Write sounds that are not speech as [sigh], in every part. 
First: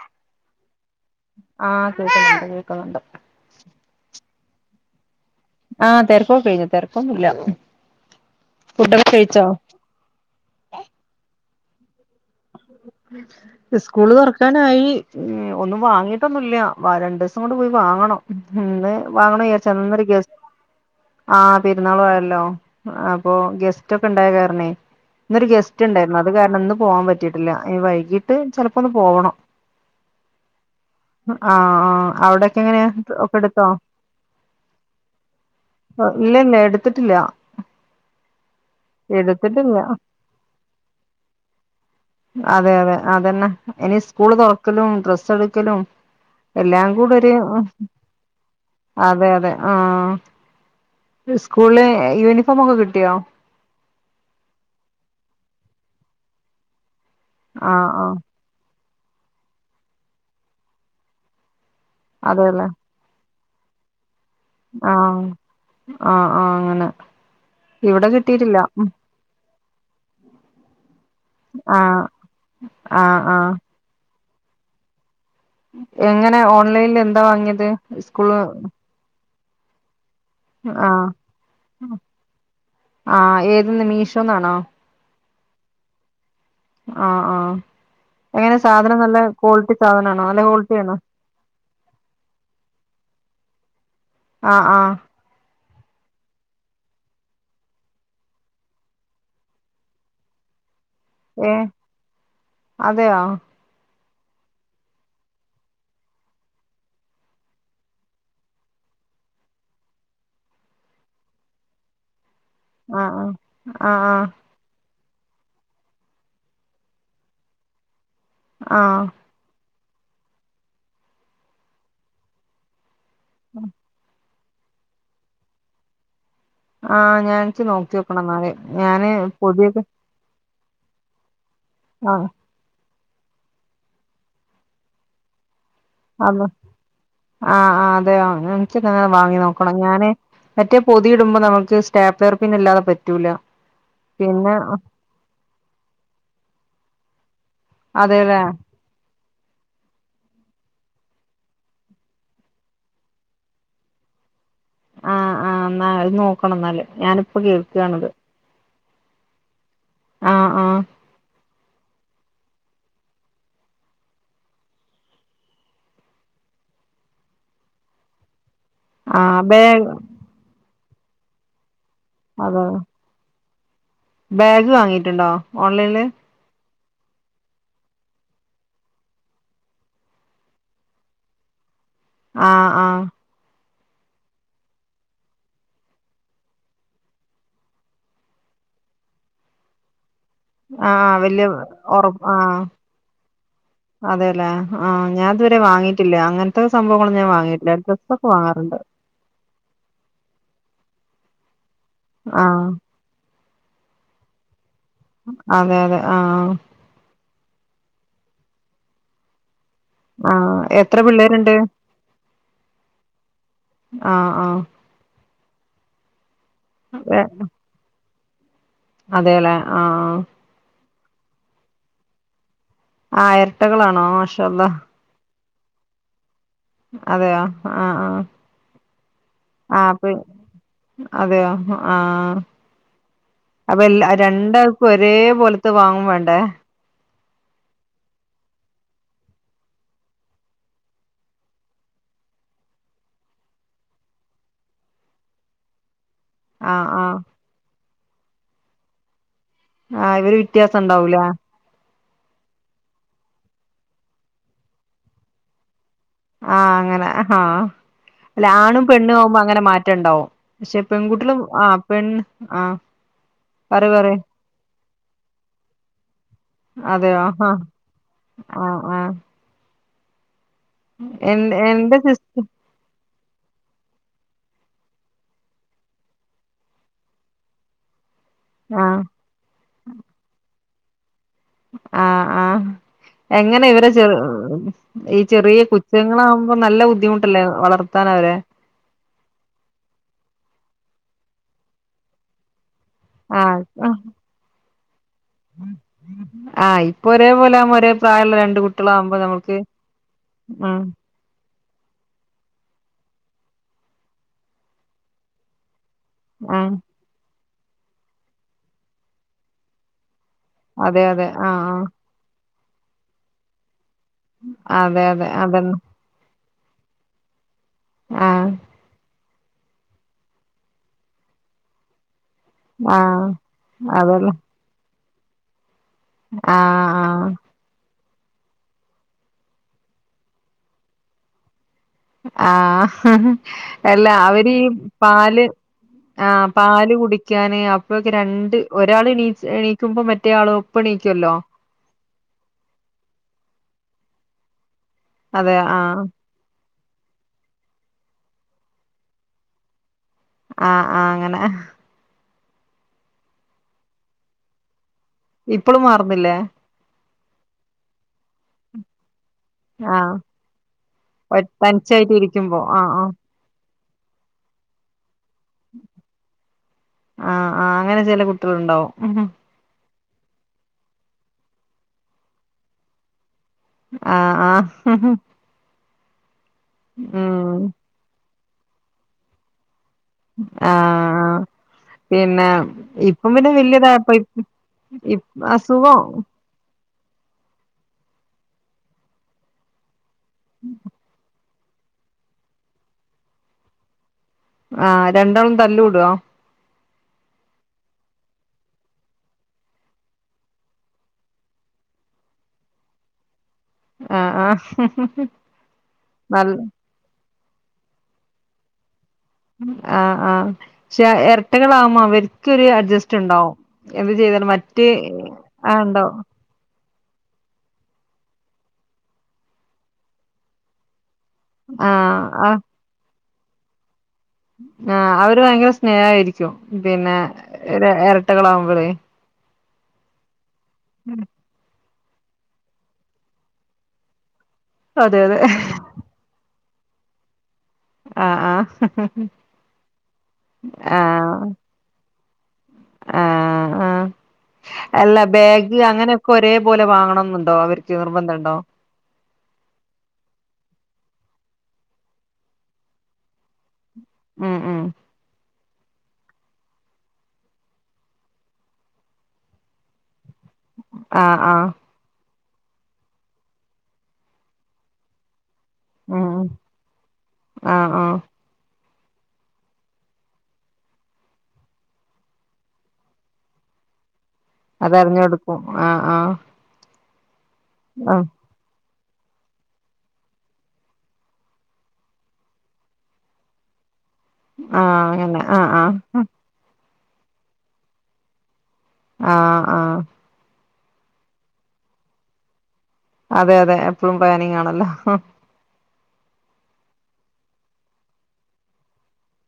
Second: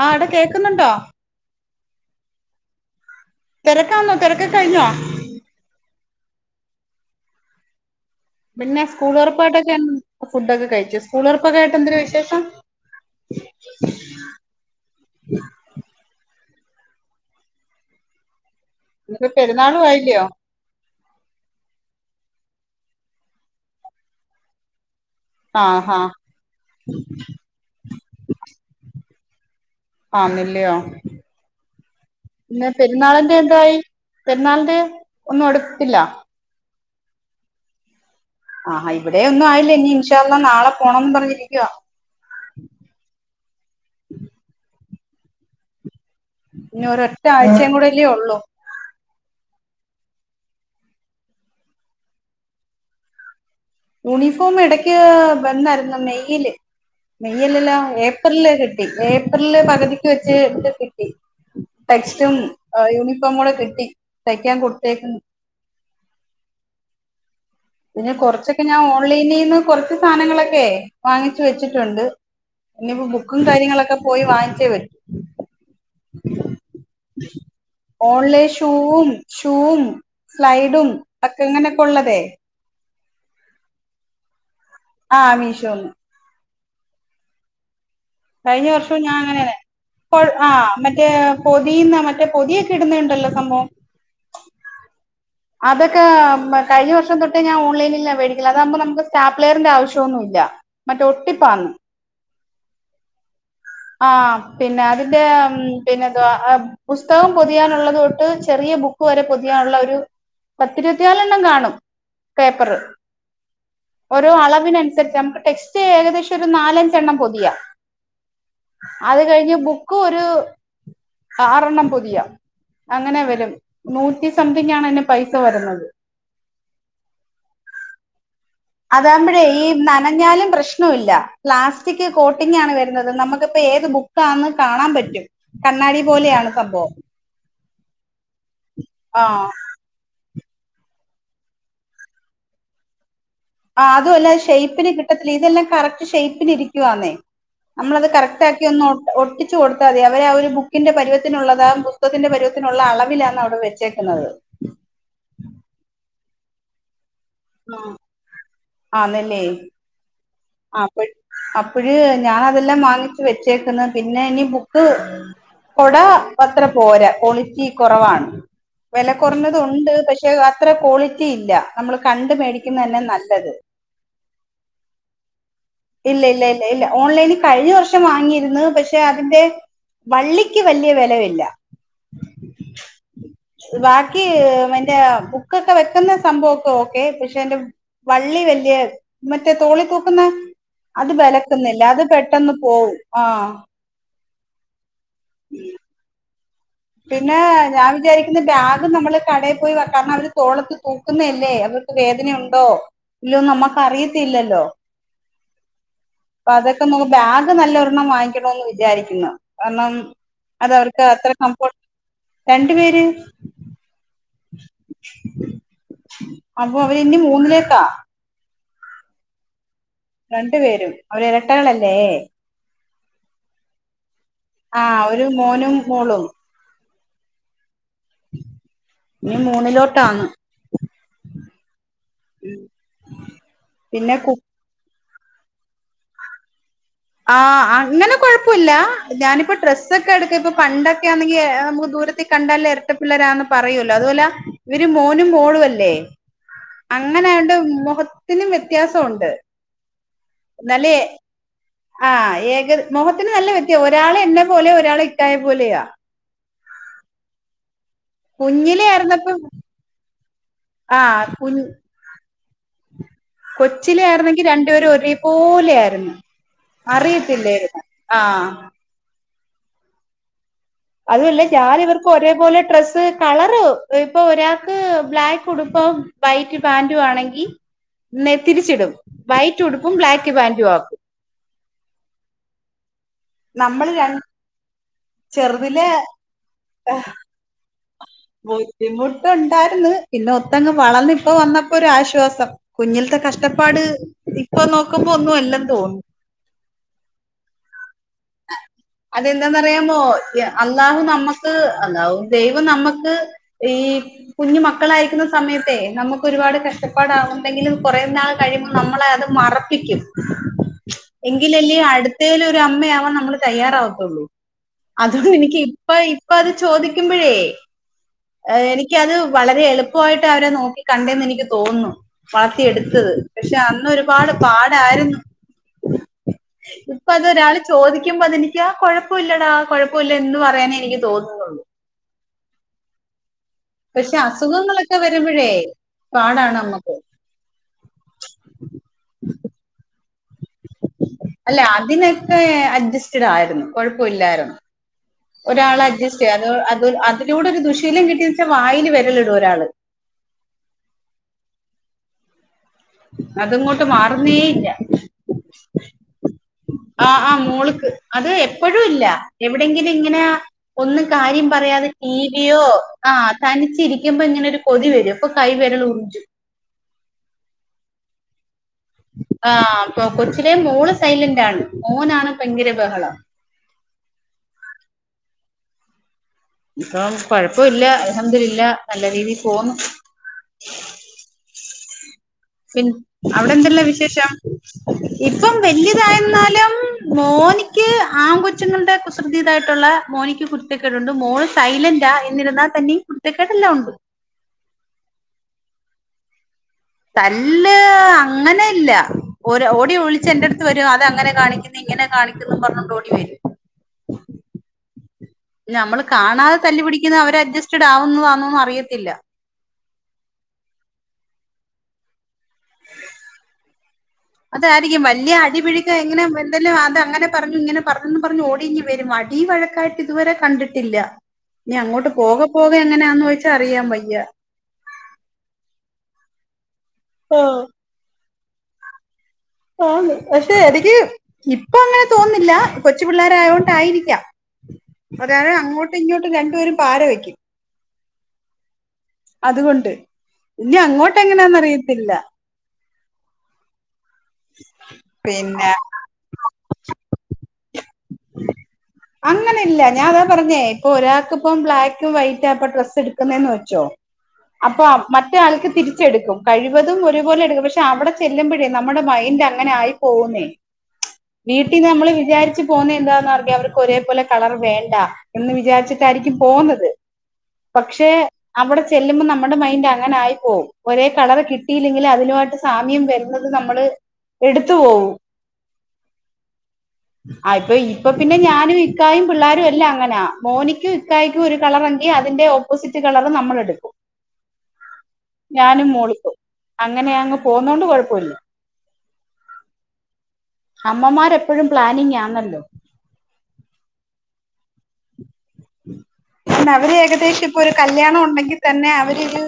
ആ ഇടെ കേക്കുന്നുണ്ടോ ആഹ് കേൾക്കുന്നുണ്ട് കേൾക്കുന്നുണ്ട് തിരക്കാന്നോ തിരക്ക കഴിഞ്ഞോ ആഹ് തെരക്കൊക്കെ കഴിഞ്ഞു തെരക്കൊന്നുല്ല പിന്നെ സ്കൂളൊർപ്പായിട്ടൊക്കെ എ ഫുഡ്ഡൊക്കെ കഴിച്ചു സ്കൂളൊറപ്പൊക്കായിട്ട് എന്തര് വിശേഷം ഉം ഇസ്കൂള് തൊറക്കാനായി ഒന്നും വാങ്ങിയിട്ടൊന്നുംല്ല വ രണ്ടുസം കൊണ്ട് പോയി വാങ്ങണം ഉം ഇന്ന് ഇനിപ്പോ വാങ്ങണം വിചാരിചാണ് പെരുന്നാളും ഇന്ന് ഒരു ആയില്ലയോ ഗസ് ആഹ് പെരുന്നാളു ആയല്ലോ അപ്പൊ ഗെസ്റ്റ് ഒക്കെഇണ്ടായ കാരണേ ഇന്നൊരു ആ ഗെസ്റ്റ് ഹാ ഇണ്ടായിരുന്നു അത് കാരണം ഇന്ന് പോവാൻ പറ്റിട്ടില്ല ഇന് വൈകീട്ട് ചെലപ്പോ ഒന്ന് പോവണം ആന്നില്ലയോ ആഹ് ആഹ് പിന്നെ അവിടെക്കെഎങ്ങനേ പെരുന്നാളിന്റെ ഒക്കെടുത്തോ എന്തായി പെരുന്നാളിന്റെ ഒന്നും എടുത്ത്ല്ല ഇല്ല ഇല്ല എടുത്തിട്ടില്ല ആഹാ ഇവിടെയൊന്നും ആയില്ല എടുത്തിട്ടില്ല ഇനി ഇൻഷാഅള്ളാഹ് നാളെ പോണംന്ന് പറഞ്ഞിരിക്കുവാ അതെ അതെ അതന്നെ ഇനി സ്കൂള് തൊറക്കലും ഡ്രസ്സ് എടുക്കലും ഇനി എല്ലാം കൂടെ ഒരൊറ്റ ഒര് ആഴ്ചയും കൂടെയല്ലേ ഉള്ളൂ അതെ അതെ ആഹ് സ്കൂളില് യൂണിഫോമൊക്കെ കിട്ടിയോ യൂണിഫോം ഇടയ്ക്ക് വന്നായിരുന്നു മെയ്യില് മെയ്ലെല്ലാ ആഹ് ആഹ് ഏപ്രില് കിട്ട് ട്ടി ഏപ്രിൽല് പകുതിക്ക് വെച്ച് എടു കിട്ടി ടെക്സ്റ്റും അതെല്ലേ യൂണിഫോ ടൊന്നുടെ കിട്ടി തയ്ക്കാൻ കൊടുത്തേക്കുന്നു ആഹ് ആഹ് ആഹ് അങ്ങനെ ഇവിടെ കിട്ടിട്ടില്ല ഓൺലൈനിന്ന് കൊറച്ച് സാധങ്ങളൊക്കെ വാങ്ങിച്ച് വെച്ചിട്ടുണ്ട് ആഹ് ഇനി പ്പൊ ആഹ് ബുക്കും ആഹ് കാര്യങ്ങളക്കെ പോയി വാങ്ങിച്ചേ പറ്റു എങ്ങനെ ഓൺലൈൻല് എന്താ വാങ്ങിയത് സ്കൂള് ഓൺലൈൻ ഷൂവും ഷൂവും സ്ലൈഡും ആഹ് ഒക്കെങ്ങ്നൊക്കൊള്ളതേ ആഹ് ഏത് ന്ന് മീഷോന്നാണോ ആഹ് മീഷോന്ന് ആഹ് ആഹ് എങ്ങനെ കഴിഞ്ഞ സാധനം വർഷവും ഞാൻ നല്ല അങ്ങനെയാണ് ക്വാളിറ്റി സാധനാണോ നല്ല ക്വാളിറ്റി ആണോ പൊതിയ്ന്ന മറ്റേ പൊതിയൊക്കെ ഇടുന്നണ്ടല്ലോ സംഭവം ആഹ് ആഹ് [unintelligible] അതൊക്കെ ന്താ കഴിഞ്ഞ വർഷം തൊട്ടേ ഞാൻ ഓൺലൈനിലാ വേടിക്കല് അതാകുമ്പോ നമുക്ക് സ്റ്റാപ്ലെയറിന്റെ ആവശ്യംന്നും ഇല്ല മറ്റേ ഏഹ് ഒട്ടിപ്പാന്ന് അതെയോ ആഹ് പിന്നെ അതിന്റെ പിന്നെന്തുവാ അ പുസ്തകം പൊതിയാനുള്ളത് തൊട്ട് ചെറിയ ബുക്ക് വരെ പൊതിയാനുള്ള ഒരു പത്തിരുപത്തിയാലെണ്ണം കാണും പേപ്പറ് ആഹ് ആഹ് ആഹ് ഓരോ അളവിനനുസരിച്ച് നമുക്ക് ടെക്സ് റ്റ് ഏകദേശം ഒരു നാലഞ്ചെണ്ണം പൊതിയാ ആഹ് അത് ആഹ് കഴിഞ്ഞ് ബുക്ക് ഒര് ആറെണ്ണം പൊതിയ അങ്ങനെ വെ നൂറ്റി സംതിങ്ങാണ് അയ്ന് പൈസ വരുന്നത് ആഹ് ഞാൻ ച്ച് നോക്കിയോക്കണംന്നാല് ഞാന് പൊതിയൊക്കെ ന്നൻഞാലും പ്രശ്നവില്ല പ്ലാസ്റ്റിക് കോ ആഹ് ട്ടിങ്ങാണ് വരുന്നത് നമ്മക്ക്പ്പോ ഏത് ബുക്കാന്ന് കാണാൻ പറ്റും കണ്ണാടി അതെ പോലെയാണ് സംഭവം ആഹ് ആഹ് അതെയോ എൻച്ച് ന്നാന്ന് ആ വാങ്ങി നോക്കണം ഞാന് മറ്റേ പൊതി ഇടുമ്പോ നമുക്ക് സ്റ്റാപ്പ്ലർപ്പിന്ന് ഇല്ലാതെ പറ്റൂല ആഹ് അതുഅല്ല പിന്നെ ഷേയ്പ്പിന് കിട്ടത്തില്ല ഇതെല്ലാം കറക്റ്റ് ഷേ്യ്പ്പിന് ഇരിക്കുവാന്നേ നമ്മളത് അതെല്ലേ കറക്റ്റ് ആക്കി ഒന്നോ ഒട്ടിച്ചു കൊടുത്താൽ മതി അവര് ആ ഒരു ബുക്കിന്റെ പരുവത്തിനുള്ളതാ പുസ്തകത്തിന്റെ പരുവത്തിനുള്ള അളവിലാാണ് അവിടെ വെച്ചേക്കുന്നത് ആഹ് ആഹ എന്ന അത് നോക്കണം എന്നല്േ ഞാനിപ്പോ കേൾക്കാണത് ആന്നല്ലേ ആഹ് ആഹ് അപ്പ അപ്പഴ് ഞാൻ അതെല്ലാം വാങ്ങിച്ച് വെച്ചേക്കുന്ന പിന്നെ ഇനി ബുക്ക് കൊട അത്ര പോരാ ക്വാളിറ്റി കുറവാണ് വെല ആഹ് കുറഞ്ഞത് ബാഗ് ഉണ്ട് പക്ഷെ അത്ര ക്വാളിറ്റി ഇല്ല നമ്മള് കണ്ട് അതെ മേടിക്കുന്ന തന്നെ നല്ലത് ബാഗ് വാങ്ങിയിട്ടുണ്ടോ ഓൺലൈന് ഇല്ല ഇല്ല ഇല്ല ഇല്ല ഓൺലൈനിൽ കഴിഞ്ഞ വർഷം വാങ്ങിയിരുന്നു പക്ഷെ അതിന്റെ വള്ളിക്ക് വലിയ വെലയില്ല ആഹ് ആഹ് ബാക്കി എന്റെ ബുക്കൊക്കെ വെക്കുന്ന സംഭവൊക്കെ ഓക്കെ പക്ഷെ എൻ്റെ വള്ളി വല്ിയ മറ്റേ തോളി തൂക്കുന്ന ആഹ് അത് ആഹ് വല്യ ബെലക്കുന്നില്ല അത് ഉറപ്പ് പെട്ടെന്ന് ആഹ് പോവും ആഹ് അതെല്ലേ ആഹ് ഞാാന ഇതുവരെ വാങ്ങിട്ടില്ല അങ്ങനെ ഇ സംഭവങ്ങളൾ ഞാ പിന്നെ വാങ്ങിട്ടില്ല ഞാൻ ഡ്രസ്സ വിചാരിക്കുന്ന ഒക്കൊങ്ങാറുണ്ട് ബാഗ് നമ്മള് കടയിൽ പോയി കാരണം അവര് തോളത്ത് തൂക്കുന്നല്ലേ അവർക്ക് ആഹ് വേദനയുണ്ടോ ഇല്ലോ നമ്മുക്ക് അറിയത്തില്ലല്ലോ അതെ അതെ അപ്പൊ ആഹ് അതൊക്കെ ബാഗ് നല്ല ഒരെണ്ണം വാങ്ങിക്കണന്ന് വിചാരിക്കുന്നു കാരണം ആഹ് എത്ര പിള്ളേർ അ രണ്ട പേര് ആഹ ആഹ അപ്പൊ അവര് ഇ മൂന്നിലേക്കാ അതെല്ലേ ആഹ് രണ്ടു പേരും അവര് ഇരട്ടകളല്ലേ ആഹ് ഇരട്ടകളാണോ മാഷ് ആഹ് ഒരു മോനും മോളും അതെയോ ആഹ് ആഹ് ഇനി ആപ്പൊ മൂന്നിലോട്ടാന്ന് അതെയോ ആഹ് അപ്പൊ പിന്നെ എല്ലാര കു ണ്ടാൾ ക്കുംഒരേ പോലത്തെ വാങ്ങും വേണ്ടേ ആഹ് അങ്ങനെ കുഴപ്പല്ല ഞാനിപ്പോ ഡ്രസ്സൊക്കെ എടുക്ക ഇപ്പ പണ്ടൊക്കൊണെങ്കി നമുക്ക് ദൂരത്ത കണ്ടാലേ ഇരട്ട പിള്ളേരാന്ന് പറയൂല്ലോ അതുപോലെ ഇവര് മോനും മോളും അല്ലേ ആഹ് ആഹ് അങ്ങനെ അണ്ട് മുഖത്തിനും വ്യത്യാസംണ്ട് ആഹ് ഇവര് വ്യത്യാസം ഉണ്ടാവൂലേ ആഹ് ഏക മോഹത്തിന് നല്ല വ്യത്യ ഒരാൾ എന്നെ പോലെയോ ഒരാൾ ഇക്കായ പോലെയ ആഹ് അങ്ങനെ ആഹ അല്ലെ ആണും കുഞ്ഞിലെ പെണ്ണും ആയിരുന്നപ്പം ആവുമ്പോ അങ്ങനെ മാറ്റ റ്റണ്ടാവും പക്ഷെ പെൺകുട്ടികളും ആ പെൺ കൊച്ചില ആായിരുന്നെങ്കിൽ രണ്ടുപേരും ഒരേപോലെ ആയിരുന്നു അതെയോ ആഹ് അറിയത്തില്ലരുന്നു ആഹ് എ അതുമല്ല ഞാന എന്റെ ഇവർക്ക് സിസ് ഒരേപോലെ ഡ്രെസ്സ് കളർ ഇപ്പൊ ഒരാൾക്ക് ബ്ലാക്ക് ഉടുപ്പം വൈറ്റ് പാന്റും ആണെങ്കിൽ തിരിച്ചിടും ആഹ് വൈറ്റ് ഉടുപ്പും ബ്ലാക്ക് പാന്റും ആക്കും ആഹ് ആഹ് എങ്ങനെ നമ്മൾ ഇവരെ ചെറു രണ്ട് ഈ ചെറിയ ചെറുതിലെ കുച്ചങ്ങളാകുമ്പോ നല്ല ബുദ്ധിമുട്ടല്ലേ വളർത്താൻ അവരെ ബുദിമുട്ടുണ്ടായിരുന്നു പിന്നെ ഒത്തങ്ങങ് വളർന്ന ഇപ്പ വന്നപ്പോ ഒരു ആശ്വാസം. കുഞ്ഞിലത്തെ ആഹ് കഷ്ടപ്പാട് ഇപ്പൊ നോക്കുമ്പോ ഒന്നും അല്ലന്ന് തോന്നും. ആഹ് ഇപ്പൊ ഒരേ പോലെ [unintelligible] ഒരേ പ്രായള്ള രണ്ട് കുട്ട് അതെന്താന്നറിയാമോ ഇ അള്ളാഹു നമ്മക്ക് ത് അള്ളാഹു ദൈവം നമ്മക്ക് ഈ കുഞ്ഞു മക്കളായിരിക്കുന്ന സമയത്തെ നമ്മക്ക് ഒരുപാട് ആഹ് കഷ്ടപ്പാടാവണ്ടെങ്കിലും കൊറേ നാള് കഴിയുമ്പോ നമ്മളെ അത് മറപ്പിക്കും. അതെ അതെ ആഹ് എങ്കിലല്ലേ ആഹ് അടുത്തേല് ഒരു അമ്മയാവാൻ നമ്മള് തയ്യാറാവത്തുള്ളൂ. അതെ അതെ അതുകൊണ്ട് എനിക്ക് അതന്നെ ഇപ്പ ഇപ്പ അത് ചോദിക്കുമ്പഴേ ആഹ് ഏഹ് എനിക്കത് വളരെ എളുപ്പവായിട്ടാ അവരെ നോക്കി കണ്ടേന്ന് എനിക്ക് തോനുന്നു. വളത്തി എടുത്തത് ആഹ് പക്ഷെ അന്ന് ഒരുപാട് അതന്നെ പാടായിരുന്നു. ആഹ് ഇപ്പൊ ആഹ് അതൊരാള് ചോദിക്കുമ്പോ അതെനിക്കാ കൊഴപ്പയില്ലെടാ കൊഴപ്പയില്ലാ എന്ന് പറയാനേ എനിക്ക് തോനുന്നുള്ളൂ. ആഹ് എല്ലാ പക്ഷെ അവര് ഈ അസുഖങ്ങളൊക്കെ പാല് വരുമ്പോഴേ ആഹ് പാടാണ് നമ്മുക്ക് പാല് കുടി ക്കാന് അപ്പൊക്ക് രണ്ട് ഒരാള് എണീച്ച് എണീക്കുമ്പോ മറ്റേ ആളും ഒപ്പം എണീക്കുവല്ലോ അല്ല അതിനൊക്കെ അഡ്ജസ്റ്റഡ് ആയിരുന്നു കൊഴപ്പ ഇല്ലായിരുന്നു. അതെ ഒരാള് ആഹ് അഡ്ജസ്റ്റ് ചെയ്യു അത് അത് അതിലൂടെ ഒരു ദുശീലം കിട്ടിയേ വെച്ചാല് വായില് വെരലിടും ഒരാള്. ആഹ് ആഹ് അങ്ങനെ അത് ഇങ്ങോട്ട് മാറുന്നേ ഇല്ല ഇപ്പളും മാറുന്നില്ലേ ആഹ് ആഹ് മോള്ക്ക് അത് എപ്പഴും ഇല്ലാ എവിടെങ്കിലും ആഹ് ഇങ്ങനെ ഒന്നും കാര്യം പറയാതെ ടിവിയോ ആഹ് തനിച്ചിരിക്കുമ്പ ഇങ്ങനൊരു കൊതി വരും അപ്പ കൈ വെരല് മൂഞ്ചും ആഹ് ആഹ് അങ്ങനെ ചെല കുട്ടികൾ ഉണ്ടാവും. ആഹ് കൊച്ചിലെ മോള് സൈലന്റ് ആണ് മോനാണ് ഭയങ്കര ബഹളം. ആഹ് ആഹ് ഇപ്പം ഉം കൊഴപ്പൊ ഇല്ല അൽഹംദുലില്ലാ നല്ല രീതി പോന്നു ആഹ് ആഹ് പിന്നെ പിൻ ഇപ്പം പിന്നെ അവിടെ എന്തല്ലാ വല്യതായപ്പ വിശേഷം ഇ ഇപ്പം അസുഖം വല്യതായെന്നാലും മോനിക്ക് ആങ്കൊച്ചുങ്ങളുടെ കുസൃതീതായിട്ടുള്ള മോനിക്ക് കുരുത്തക്കേടുണ്ട് മോള് സൈലന്റാ എന്നിരുന്നാ തന്നെയും കുരുത്തക്കേടെല്ലാം ഒണ്ട്. ആഹ് രണ്ടാളും തല്ലു കൂടോ? തല്ല് അങ്ങനെ ഇല്ല ഒര് ഓടി ഒളിച്ച് എന്റെ അടുത്ത് വരും അത് അങ്ങനെ കാണിക്കുന്ന് ഇങ്ങനെ കാണിക്കുന്നു പറഞ്ഞോണ്ട് ഓടി വരും ആഹ് ആഹ് പിന്നെ നമ്മള് നല്ല കാണാതെ തല്ലുപിടിക്ക് ക്കുന്ന അവര് അഡ്ജസ്റ്റഡ് ആവുന്നതാണൊന്നും അറിയത്തില്ല ആഹ് ആഹ് പക്ഷെ എരട്ടകളവുമ്മ അവർക്ക് ഒരു അഡ്ജസ്റ്റ് ഇണ്ടാവും എന്ത് ചെയ്താ അതായിരിക്കും വല്യ അടിപിടിയെക്കെ ഇങ്ങനെ പിൻ [unintelligible] അത് അങ്ങനെ പറഞ്ഞു ഇങ്ങനെ പറഞ്ഞന്ന് പറഞ്ഞു ഓടി ഇങ്ങ് വരും അടിവഴക്കായിട്ട് ഇതുവരെ കണ്ടിട്ടില്ല ഇനി അങ്ങോട്ട് ആഹ് പോക ആഹ് പോകെ എങ്ങനാന്ന് ചോദിച്ചാ അറിയാൻ വയ്യാ. ആഹ് അവര് ഭയങ്കര സ്നേഹായിരിക്കും പിന്നെ ആഹ് ര എരട്ടകളാവുമ്പളെ ആന്ന് പക്ഷെ എനിക്ക് ഇപ്പൊ അങ്ങനെ തോന്നില്ലാ കൊച്ചു പിള്ളോരായോണ്ടായിരിക്കാം. അതെ അതെ ഒരാള് അങ്ങോട്ടും ഇങ്ങോട്ടും രണ്ടു പേരും പാര വയ്ക്കും. ആഹ് ആഹ് അതുകൊണ്ട് ഇനി അങ്ങോട്ട് ആഹ് എങ്ങനെയാന്നറിയത്തില്ലാ ആഹ് ആഹ് അല്ല പിന്നെ ബാഗ് അങ്ങനെ ഒരേ പോലെ വാങ്ങണം ന്നുണ്ടോ അവർക്ക് നിർബന്ധം ഉണ്ടോ അങ്ങനെ ഇല്ല ഞാൻ അതാ പറഞ്ഞേ ഇപ്പൊ ഒരാൾക്കിപ്പം ബ്ലാക്കും വൈറ്റാ അപ്പൊ ഡ്രസ്സ് എടുക്കുന്നതന്ന് വെച്ചോ ഉം ഉം അപ്പൊആപ്പ് മ മറ്റ ആൾക്ക് തിരിച്ചെടുക്കും കഴിവതും ഒരുപോലെ എടുക്കും പക്ഷെ അവിടെ ചെല്ലുമ്പോഴേ നമ്മുടെ മൈൻഡ് അങ്ങനെയായി പോകുന്നേ ആഹ് ആഹ് വീട്ടിൽന്ന് നമ്മള് വിചാരിച്ചു പോകുന്ന എന്താ അവർക്ക് ഒരേപോലെ കളർ വേണ്ട എന്ന് വിചാരിച്ച ഉം ക്കായിരിക്കും ഉം പോകുന്നത് ആഹ് പക്ഷേ ആഹ് അവിടെ ചെല്ലുമ്പോൾ നമ്മുടെ മൈൻറ് അങ്ങനായി പോകും ഒരേ കളർ കിട്ടിയില്ലെങ്കിൽ അതിനു വേണ്ടി സാമ്യം വരുന്നത് നമ്മൾ എടുത്ത് അതെറിഞ്ഞ കൊടുക്കും ആഹ് ആഹ് ആഹ് ഇപ്പൊ ഇപ്പൊ ആഹ് പിന്നെ ഞാനും ഇക്കായും പിള്ളോരും എല്ലാം അങ്ങനെയാ മോനിക്കും ഇക്കായക്കും ഒരു കളർങ്കി അതിന്റെ ഓപ്പോസിറ്റ് കളർ നമ്മള് എടുക്കും ആഹ് അങ്ങനെ ആഹ് ഞാനും ആഹ് മോളിക്കു അങ്ങനെ അങ്ങ് പോകുന്നതോണ്ട് കുഴപ്പമില്ല ആഹ് ആഹ് അമ്മമാരെപ്പോഴും പ്ലാനിങ് ആണല്ലോ അതെ അതെ എപ്പോഴും പ്ലാനിങ് ആണല്ലോ ന്നാ അവര് ഏകദേശം ഇപ്പൊ ഒരു കല്യാണം ഉണ്ടെങ്കിൽ തന്നെ അവരൊരു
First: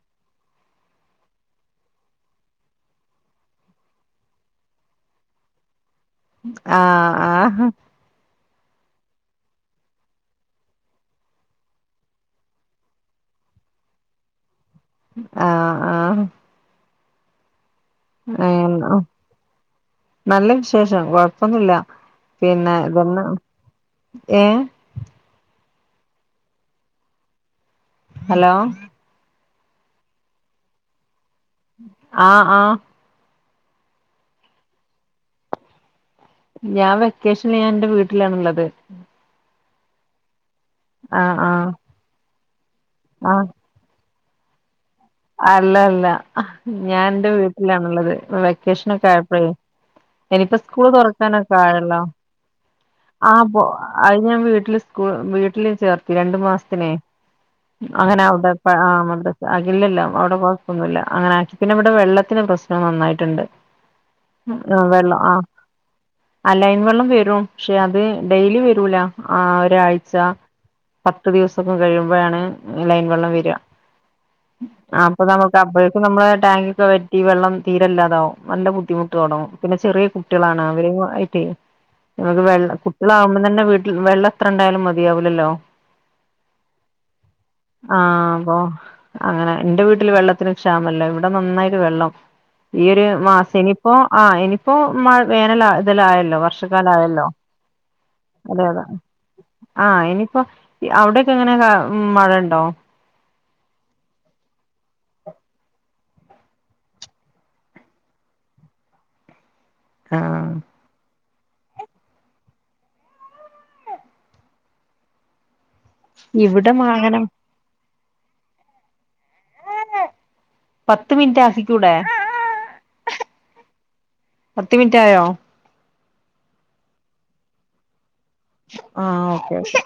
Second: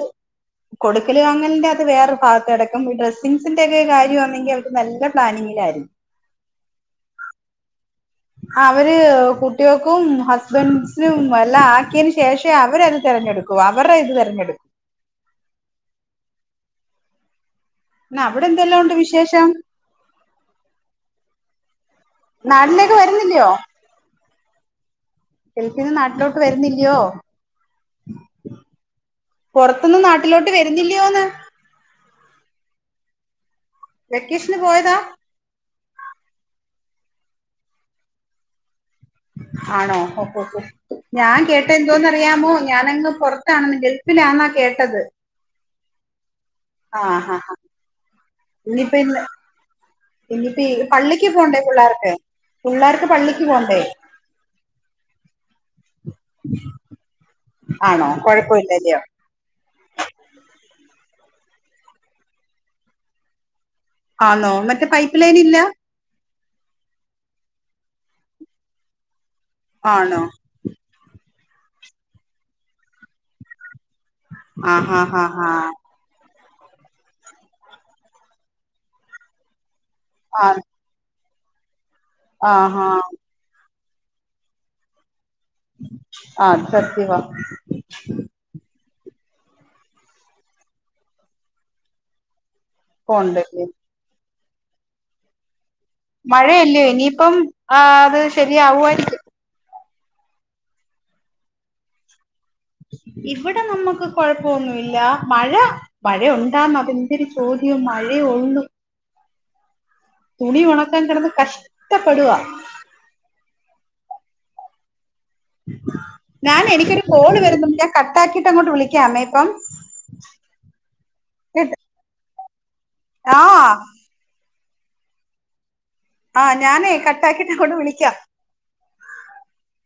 കൊടുക്കൽ വാങ്ങലിന്റെ അത് വേറെ ഭാഗത്ത് കടക്കും ഡ്രെസിഗ്സിന്റെ ഒക്കെ കാര്യംമാനണെ ങ്ക നല്ല പ്ലാനിങ്ങിലായിരുന്നു ആഹ് ആഹ് അവര് കുട്ടികൾക്കും ഹസ്ബൻഡസിനും എല്ലാം ആക്കിയന് ശേഷം അവരത് തിരഞ്ഞെടുക്കും ആ അവരുടെ ഇത് തിരഞ്ഞെടുക്കും ആഹ് ആഹ് പിന്നെ അവിടെ എന്തെല്ലാം അന്നോ ഉണ്ട് വിശേഷം നല്ല വിശേഷം കൊഴപ്പൊന്നുമില്ല പിന്നെ നാട്ടിലേക്ക് ഇതന്ന വരുന്നില്ലയോ ഏ ഗൾഫിന്ന് നാട്ടിലോട്ട് വരുന്നില്ലയോ ഹലോ പുറത്തൊന്നുനാട്ടിലോട്ട് വരുന്നില്ലയോന്ന് ആഹ് ആഹ് വെക്കേഷന് പോയതാ ഞാൻ വെക്കേഷന് ഞാൻ എന്റെ വീട്ടിലാണുള്ളത് ആണോ ഓ ഓ ആഹ് ഞാൻ കേട്ട ആഹ് എന്തോന്നറിയാമോ ഞാനങ്ങ് ആഹ് പുറത്താണെങ്കിൽ ഗൾഫിലണന്നാ കേട്ടത് അല്ല അല്ല ആ ഞാൻ എന്റെ ഹാ ഹാ വീട്ടിലാണുള്ളത് ഇപ്പൊ ഇനിയിപ്പ വെക്കേഷനൊക്കെ ഇന്ന് ആയപ്പോഴേ ഇനിയിപ്പോ ഇനിയിപ്പ സ്കൂള് തുറക്കാനൊക്കെ ആയല്ലോ പിള്ളേർക്കും ആപ്പോ അത് ഞാൻ വീട്ടില് സ്കൂ വീട്ടില് ചേർത്തി രണ്ടു മാസത്തിനെ ആണോ അങ്ങനെ അവിടെപ്പോ കൊഴപ്പമില്ലല്ലയോ ആത അകില്ലല്ലോ അവിടെ കുയപ്പന്നുമില്ല അങ്ങനെ ആക്കി പിന്നെ ഇവിടെ വെള്ളത്തിന് പ്രശ്നവും നന്നായിട്ടുണ്ട് ആണോ മറ്റേ പൈപ്പ് ലൈൻ ഇല്ല അ ലൈൻ വെള്ളം വരും പക്ഷെ അത് ഡെയിലി വരൂല ആ ഒരാഴ്ച ആണോ പത്ത് ദിവസൊക്കെ കഴിയുമ്പോഴാണ് ലൈൻ വെള്ളം വരിക ആഹ് ആ ആഹ് അപ്പൊ ആഹ് നമുക്ക് അപ്പൊ നമ്മള്ടെ ടാങ്ക് ഒക്കെ വറ്റി വെള്ളം തീരല്ലാതാവും നല്ല ബുദ്ധിമുട്ട് തുടങ്ങും പിന്നെ ചെറിയ കു കുട്ടികളാണ് ആഹ് അവരെ ആയിട്ട് നമുക്ക് ആഹ് വെള്ള ആഹ് ആഹ് ആഹ് കുട്ടികളാകുംമ്പൊ തന്നെ വീട്ടിൽ വെള്ള എത്രിണ്ടായാലും മതിയാവില്ലല്ലോ ആഹ് അത് സത്യവാ ആഹ് ആം മ്പൊ അങ്ങനെ എന്റ വീട്ടില് വെള്ളത്തിന് ക്ഷാമമില്ല ഇവിടെ നന്നായിട്ട് വെള്ളം ഈയൊരു മാസം പോണ്ടല്ലേ ഇനിപ്പോ ആ ഇനിയിപ്പോ മഴ വേനല ഇതലായല്ലോ വർഷ ഇല്ല ഇനിയിപ്പം ആ അത് അതെ ശരിയാവുയാരികും ആഹ് ഇനീപ്പം അവിടൊക്കെ എങ്ങനെ ക മഴയിണ്ടോ ഇവിടെ നമക്ക് കൊഴപ്പോന്നുല്ല മഴ മഴയ ഉണ്ടാന്ന അതെൻതൊരു ചോദ്യം മഴയേ ഒള്ളൂ ആഹ് തുണി ഉണക്കാൻ കെടന്ന് കഷ്ടപ്പെടുവാ ഞാൻ ഇവിടെ എനിക്കൊരു അങ്ങനെ കോള് വരുന്നു ഞാൻ കട്ടാക്കിയിട്ട് അങ്ങോട്ട് വിളിക്കാമേ ഇപ്പം പത്ത് മിനിറ്റ് കേട്ട് ആക്കിക്കൂടെ ആഹ് പത്ത് മിനിറ്റ് ആയോ ആ ഞാനേ കട്ടാക്കിട്ട് അങ്ങോട്ട് വിളിക്കാം ആഹ് ഓക്കെ